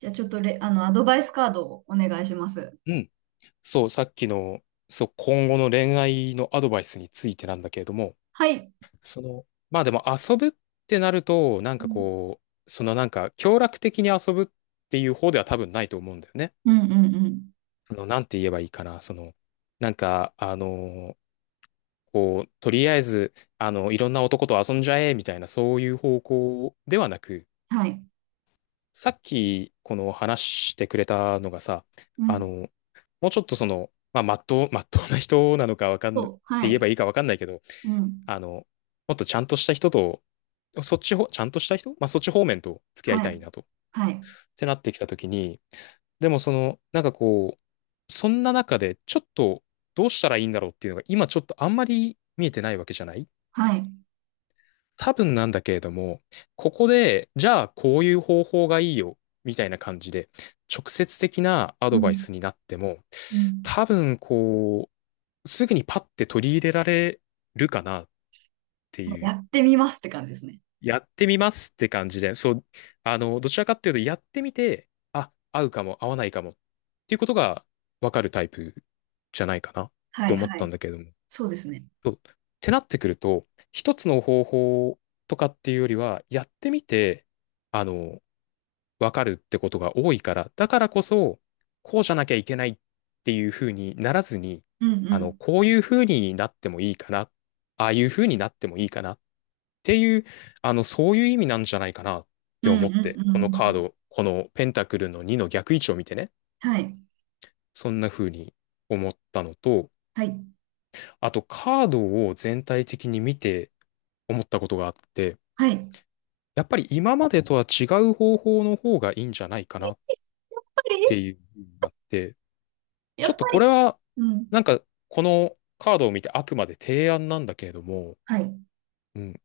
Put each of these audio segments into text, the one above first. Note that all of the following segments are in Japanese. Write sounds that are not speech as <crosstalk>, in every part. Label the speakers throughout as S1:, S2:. S1: じゃあちょっとレ、アドバイスカードをお願いします。
S2: うん。そう、さっきの、そう、今後の恋愛のアドバイスについてなんだけれども、
S1: はい。
S2: その、まあでも遊ぶってなると、なん
S1: う
S2: か
S1: ん、
S2: こう、そのなんか、協力的に遊ぶっていう方では多分ないと思うんだよね。
S1: うん、うんうん。
S2: その、なんて言えばいいかな、その、なんか、こう、とりあえず、いろんな男と遊んじゃえ、みたいな、そういう方向ではなく、
S1: はい。
S2: さっき、この話してくれたのがさ、
S1: う
S2: あの、
S1: ん。
S2: もうちょっとその、まあ、まっとう、<laughs> まっとうな人なのかわかん、っ
S1: そう。は
S2: て言え
S1: い。
S2: ばいいかわかんないけど、
S1: うん。
S2: もっとちゃんとした人と、そっちほ、ちゃんとした人まあ、そっち方面と付き合い
S1: は
S2: た
S1: い。
S2: いなと、っ
S1: はい。
S2: てなってきたときに、でもその、なんかこう、そんな中で、ちょっと、どうしたらいいんだろうっていうのが、今ちょっとあんまり見えてないわけじゃない
S1: はい。
S2: 多分なんだけれども、ここで、じゃあこういう方法がいいよ、みたいな感じで、直接的なア
S1: う
S2: ドバイ
S1: ん。
S2: スになっても、
S1: うん。
S2: 多分こう、すぐにパッて取り入れられるかなってい
S1: や
S2: う、
S1: ってみますって感じですね。
S2: やってみますって感じで、そう、どちらかっていうと、やってみて、あ、合うかも、合わないかもっていうことが分かるタイプじゃないかなっ
S1: は
S2: て
S1: い、
S2: 思っ
S1: は
S2: たん
S1: い。
S2: だけれども。
S1: そうですね。
S2: そうってなってくると、一つの方法とかっていうよりは、やってみて、あの、わかるってことが多いから、だからこそ、こうじゃなきゃいけないっていうふうにならずに、
S1: うん、うん。
S2: こういうふうになってもいいかな、ああいうふうになってもいいかなっていう、そういう意味なんじゃないかなっ
S1: う
S2: て
S1: ん、うん、
S2: 思
S1: う
S2: っ
S1: ん。
S2: て、
S1: う
S2: このカー
S1: ん。
S2: ド、このペンタクルの2の逆位置を見てね、
S1: はい。
S2: そんな風に思ったのと、
S1: はい。
S2: あとカードを全体的に見て、思ったことがあって、
S1: はい。や
S2: やっぱり今までとは違う方法の方がいいんじゃないかなっ
S1: っぱり、
S2: ていうふうになって、
S1: や
S2: ちょっ
S1: っ
S2: と
S1: ぱ
S2: これ
S1: り。
S2: は、
S1: うん。
S2: なんかこのカードを見てあくまで提案なんだけれども、
S1: はい。
S2: うん、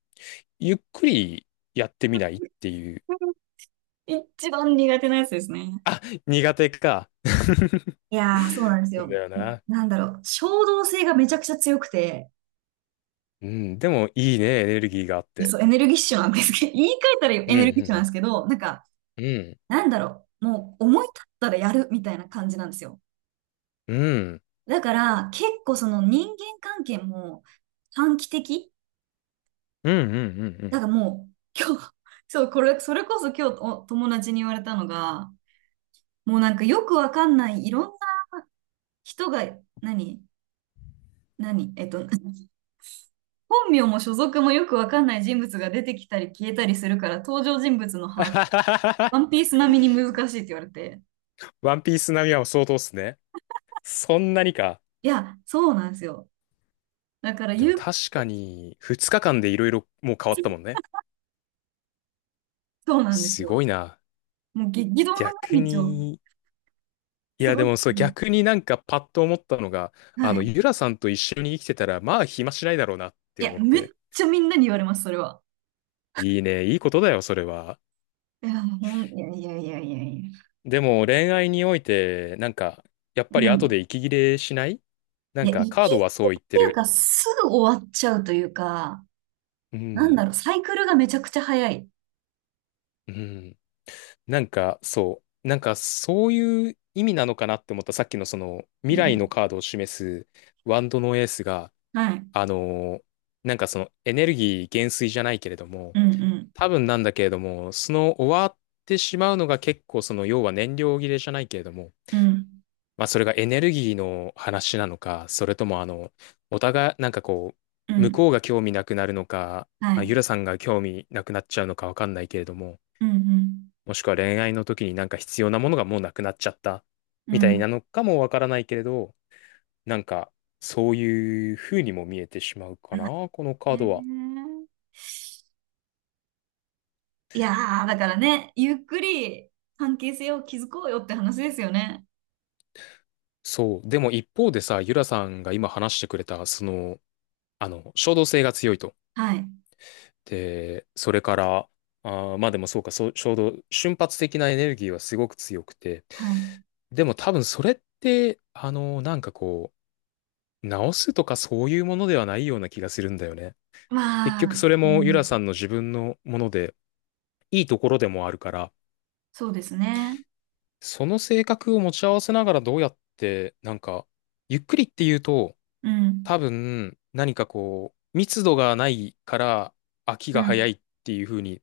S2: ゆっくりやってみないっていう。
S1: 一番苦手なやつですね。
S2: <laughs> 苦手か。
S1: いやー、そうなんです
S2: そう
S1: よ。
S2: だよな。
S1: なんだろう。衝動性がめちゃくちゃ強くて、
S2: うん、でもいいね、エネルギーがあっ
S1: いや、
S2: て。
S1: そう、エネルギッシュなんですけど、<laughs> 言い換えたらエ
S2: う
S1: ネルギッシュなんで
S2: ん、
S1: すけど、なんか、
S2: うん、う
S1: なんだろう、もう思い立ったらやるみたいな感じなんですよ。
S2: ん、うん、
S1: だから、結構その人間関係も短期的
S2: うん、うん、うん、うん。う
S1: だ
S2: ん
S1: からもう、今日、<laughs> そう、これ、それこそ今日お友達に言われたのが、もうなんかよくわかんないいろんな人が、何何えっと、<laughs> 本名も所属もよくわかんない人物が出てきたり消えたりするから、登場人物の把握、ワンピー
S2: <laughs>
S1: ス並みに難しいって言われて。
S2: ワンピース並みは相当っすね。そんなにか。
S1: いや、そうなんですよ。だから、
S2: で
S1: ゆ
S2: も
S1: う、
S2: 確かに、2日間でいろいろもう変わったもんね。
S1: そうなんです
S2: す
S1: よ。
S2: ごいな。
S1: もう激動の毎
S2: 逆
S1: 日を
S2: に、いや
S1: 過
S2: でも
S1: ごし
S2: そう逆
S1: て。
S2: になんかパッと思ったのが、
S1: はい。
S2: ゆらさんと一緒に生きてたら、まあ暇しないだろうなっ
S1: い
S2: て
S1: や、
S2: 思っ
S1: めっ
S2: て。
S1: ちゃみんなに言われます、それは。
S2: いいね、いいことだよ、それは。
S1: いや、ほん、いやいやいやいやいや。
S2: でも恋愛において、なんか、やっぱり
S1: う
S2: 後で
S1: ん。
S2: 息切れしないな
S1: い
S2: ん
S1: や、
S2: か
S1: 息切
S2: カー
S1: れ
S2: ドはそう
S1: っ
S2: 言って
S1: ていう
S2: る。
S1: か、すぐ終わっちゃうというか、
S2: う
S1: なん
S2: ん、
S1: だろう、サイクルがめちゃくちゃ早い。
S2: うん。なんか、そう。なんか、そういう意味なのかなって思った。さっきのその、
S1: う
S2: 未来の
S1: ん。
S2: カードを示すワンドのエースが、
S1: はい。
S2: あのーなんかその、エネルギー減衰じゃないけれども、
S1: うんうん。
S2: 多分なんだけれども、その終わってしまうのが結構その、要は燃料切れじゃないけれども、
S1: うん。
S2: まあそれがエネルギーの話なのか、それともお互い、なんかこ
S1: う
S2: う、向
S1: ん。
S2: こうが興味なくなるのか、
S1: は
S2: まあゆ
S1: い。
S2: らさんが興味なくなっちゃうのかわかんないけれども、
S1: うん
S2: もしくは恋愛の時になんか必要なものがもうなくなっちゃった
S1: う
S2: み
S1: ん。
S2: た
S1: う
S2: い
S1: ん。
S2: なのかもわからないけれど、なんかそういう風にも見えてしまうかな、このカ
S1: う
S2: ー
S1: ん
S2: ドは。
S1: ね。えいやー、だからね、ゆっくり関係性を築こうよって話ですよね。
S2: そう。でも一方でさ、ゆらさんが今話してくれた、その、衝動性が強いと。
S1: はい。
S2: で、それから、あーまあでもそうか、そう、衝動、瞬発的なエネルギーはすごく強くて。
S1: はい。
S2: でも多分それって、なんかこう、直すとかそういうものではないような気がするんだよね。結
S1: ま
S2: 局
S1: あ、
S2: それ
S1: う
S2: もユラ
S1: ん、
S2: さんの自分のもので、いいところでもあるから、
S1: そうですね。
S2: その性格を持ち合わせながらどうやって、なんか、ゆっくりっていうと、
S1: うん。
S2: 多分、何かこう、密度がないから飽き
S1: う
S2: が早
S1: ん。
S2: いっていう風に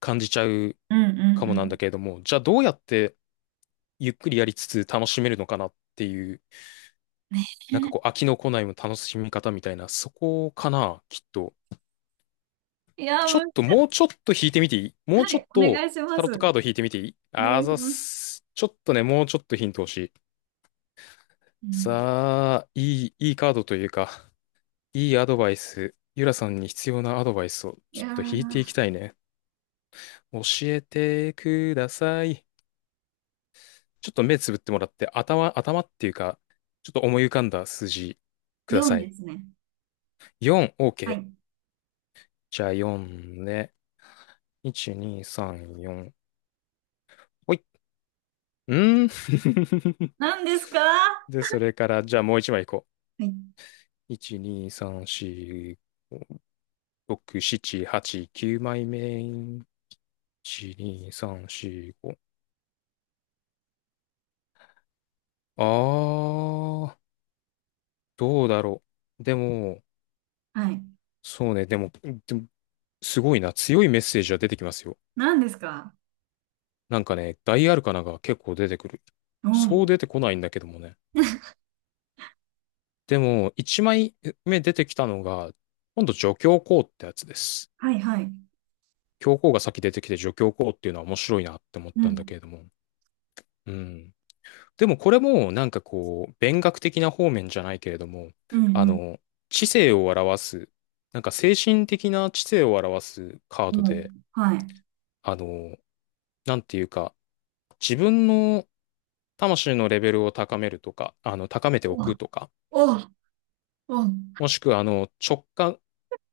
S2: 感じちゃう
S1: うん。う
S2: か
S1: ん。
S2: も
S1: う
S2: なん
S1: ん。
S2: だけれども、じゃあどうやってゆっくりやりつつ楽しめるのかなっていう、なんかこう、飽
S1: <laughs>
S2: きの来ないも楽しみ方みたいな、そこかな、きっと。
S1: いやー、
S2: ちょ
S1: 難
S2: っ
S1: し
S2: と、もうちょっと引いてみていい？
S1: い。
S2: もう
S1: は
S2: ちょ
S1: い。
S2: っ
S1: お
S2: と
S1: 願いしま
S2: タロットカード
S1: す。
S2: 引いてみていい？
S1: お願
S2: あ
S1: いし
S2: ざっ
S1: ます。
S2: す。ちょっとね、もうちょっとヒント欲しい。
S1: うん。
S2: さあ、いい、いいカードというか、いいアドバイス。ゆらさんに必要なアドバイスを
S1: い
S2: ちょ
S1: や
S2: っと引いて
S1: ー、
S2: いきたいね。教えてください。ちょっと目つぶってもらって、頭、頭っていうか、ちょっと思い浮かんだ数字くだ
S1: 4
S2: さ
S1: で
S2: い。
S1: すね。
S2: 4、
S1: は
S2: OK。
S1: い。
S2: じゃあ4ね。1、2、3、4。ほい。うんー。
S1: 何ですか？は
S2: で、それから、じゃあもう一枚いいこ
S1: い。
S2: う。1、2、3、4、6、7、8、9枚目。1、2、3、4、5。あー、どうだろう。でも、
S1: はい。
S2: そうね、でも、でもすごいな。強いメッセージは出てきますよ。
S1: 何ですか？
S2: なんかね、大アルカナが結構出てくる。
S1: お
S2: そ
S1: ー。
S2: う出てこないんだけどもね。でも、1枚目出てきたのが、今度助教皇ってやつです。
S1: はい、はい。
S2: 教皇が先出てきて助教皇っていうのは面白いなって思っ
S1: う
S2: たん
S1: ん。
S2: だけれども。うん。でもこれもなんかこう、勉学的な方面じゃないけれども、
S1: うん、
S2: あ
S1: うん。
S2: の、知性を表す、なんか精神的な知性を表すカード
S1: も
S2: で、
S1: う、はい。
S2: あの、なんていうか、自分の魂のレベルを高めるとか、高めてお
S1: お、
S2: くとか、
S1: お、お、うん、
S2: もしくは直感、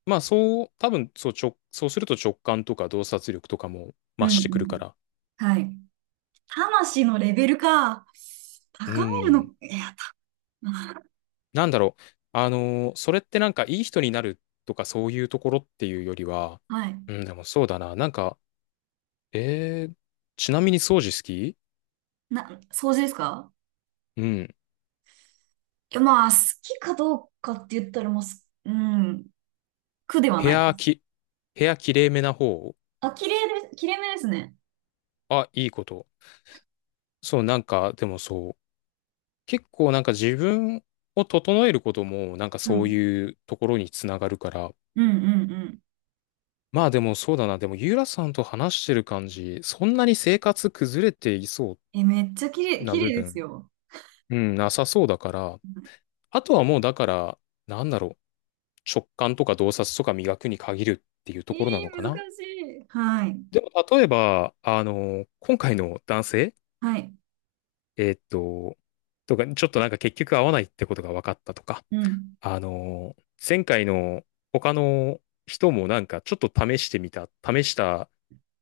S2: まあそう、多分そう直、そうすると直感とか洞察力とかも
S1: う
S2: 増してくるか
S1: ん。
S2: ら、
S1: はい。魂のレベルか。
S2: う
S1: 高める
S2: ん、
S1: の、いや、た、
S2: なんだろう。それってなんかいい人になるとかそういうところっていうよりは、
S1: <laughs> はい。
S2: うん、でもそうだな。なんか、えー、ちなみに掃除好き？
S1: な、掃除ですか？
S2: うん。
S1: いや、まあ、好きかどうかって言ったら、もうすうん、苦では
S2: 部
S1: ないで
S2: 屋
S1: す。
S2: き、部屋きれいめな方？
S1: あ、綺麗で、綺麗めですね。
S2: あ、いいこと。そう、なんか、でもそう。結構なんか自分を整えることもなんか
S1: はい。
S2: そ
S1: う
S2: う
S1: ん
S2: いうところにつながるから。
S1: うんうん。
S2: まあでもそうだな。でもユーラさんと話してる感じ、そんなに生活崩れていそ
S1: え、めっちゃ綺
S2: う
S1: 麗、
S2: な
S1: 綺
S2: 部
S1: 麗です
S2: 分、
S1: よ。
S2: うん、なさそうだから、
S1: は
S2: あとはもうだから、なんだろう、直感とか洞察とか磨くに限るっていうと
S1: い。えー、
S2: ころなのかな。
S1: 難しい。はい。
S2: でも例えば、今回の男性、
S1: はい。
S2: えーっと、とか、ちょっとなんか結局合わないってことが分かったとか、
S1: うん。
S2: あの、前回の他の人もなんかちょっと試してみた、試した、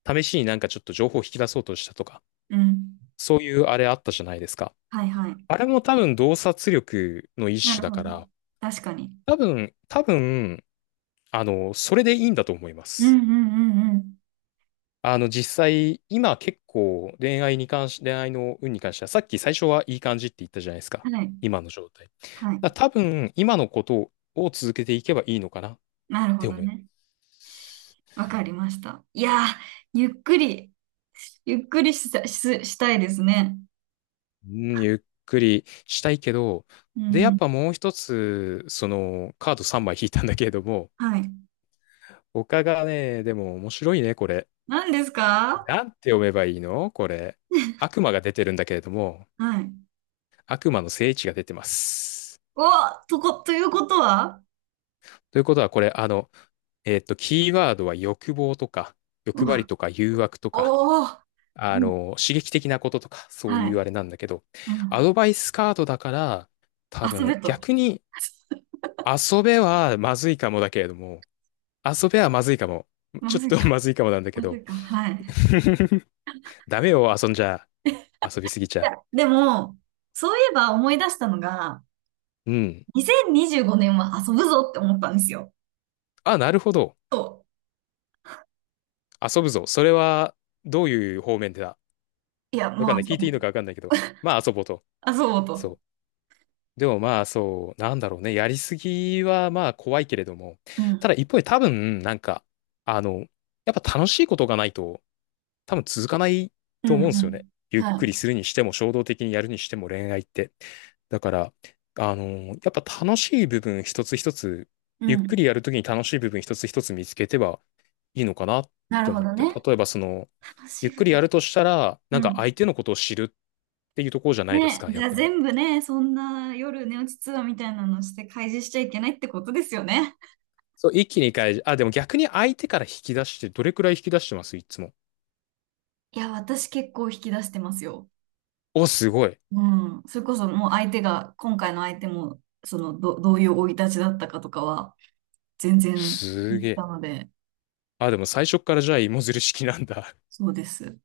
S2: 試しになんかちょっと情報を引き出そうとしたとか、
S1: うん。
S2: そういうあれあったじゃないですか。
S1: はいはい。
S2: あれも多分洞察力の
S1: な
S2: 一種
S1: る
S2: だ
S1: ほ
S2: か
S1: ど。
S2: ら、
S1: 確かに。
S2: 多分、多分、それでいいんだと思いま
S1: うん
S2: す。
S1: うんうんうん。
S2: 実際、今結構恋愛に関し、恋愛の運に関しては、さっき最初はいい感じって言ったじゃないですか。
S1: はい。
S2: 今の状態。だか
S1: はい。
S2: ら多分、今のことを続けていけばいいのかなっ
S1: なるほ
S2: て
S1: ど
S2: 思いま
S1: ね。
S2: す。
S1: わかりました。いやー、ゆっくり、ゆっくりした、し、したいですね。
S2: うん、ゆっくりしたいけど、
S1: う
S2: で、やっ
S1: ん。
S2: ぱもう一つ、その、カード3枚引いたんだけれども、
S1: はい。
S2: 他がね、でも面白いね、これ。
S1: 何ですか？
S2: なんて読めばいいのこれ。悪魔が出てるんだけれども、
S1: はい。
S2: 悪魔の聖地が出てます。
S1: お、とこ、ということは？
S2: ということは、これ、えっと、キーワードは欲望とか、欲張りとか、誘惑とか、
S1: おおー、うん、
S2: 刺激的なこととか、そう
S1: は
S2: いうあ
S1: い。
S2: れなんだけど、
S1: う
S2: ア
S1: ん、
S2: ドバイスカードだから、多
S1: 遊べ
S2: 分、
S1: と。
S2: 逆に、遊べはまずいかもだけれども、遊べはまずいかも。
S1: ま
S2: ちょっ
S1: ずい
S2: と <laughs>
S1: か。
S2: まずいかもなんだけ
S1: まず
S2: ど、
S1: いか。はい。い
S2: <laughs> ダメよ、遊んじゃ、遊びすぎちゃ。
S1: や、でも、そういえば思い出したのが、
S2: うん。
S1: 2025年は遊ぶぞって思ったんですよ。
S2: あ、なるほど。
S1: と。
S2: 遊ぶぞ。それは、どういう方面でだ？
S1: いや、
S2: わ
S1: も
S2: かん
S1: う
S2: ない。
S1: 遊
S2: 聞い
S1: ぼ
S2: てい
S1: う。
S2: いのかわかんないけど。まあ、遊ぼうと。
S1: 遊ぼうと。
S2: そう。でもまあそう、なんだろうね。やりすぎはまあ怖いけれども。
S1: う
S2: た
S1: ん。
S2: だ一方で多分、なんか、あの、やっぱ楽しいことがないと多分続かない
S1: うん
S2: と思うんで
S1: う
S2: すよね。
S1: ん。
S2: ゆっ
S1: は
S2: く
S1: い。
S2: りするにしても衝動的にやるにしても恋愛って。だから、あの、やっぱ楽しい部分一つ一つ、
S1: う
S2: ゆっくり
S1: ん。
S2: やるときに楽しい部分一つ一つ見つけてはいいのかなっ
S1: な
S2: て
S1: るほ
S2: 思っ
S1: ど
S2: て。
S1: ね。
S2: 例えばその、
S1: 楽
S2: ゆ
S1: し
S2: っく
S1: い。
S2: りやるとしたら、な
S1: う
S2: んか
S1: ん。
S2: 相手のことを知るっていうところじゃないです
S1: ね、
S2: か、
S1: じ
S2: やっ
S1: ゃあ
S2: ぱり。
S1: 全部ね、そんな夜寝落ちツアーみたいなのして開示しちゃいけないってことですよね。
S2: そう、一気に返し、あ、でも逆に相手から引き出して、どれくらい引き出してますいつも。
S1: いや、私結構引き出してますよ。
S2: お、すごい。
S1: うん。それこそもう相手が、今回の相手も、そのど、どういう生い立ちだったかとかは、全然
S2: す
S1: 言っ
S2: げ
S1: て
S2: え。
S1: たので、
S2: あ、でも最初っからじゃあ芋づる式なんだ。
S1: そうです。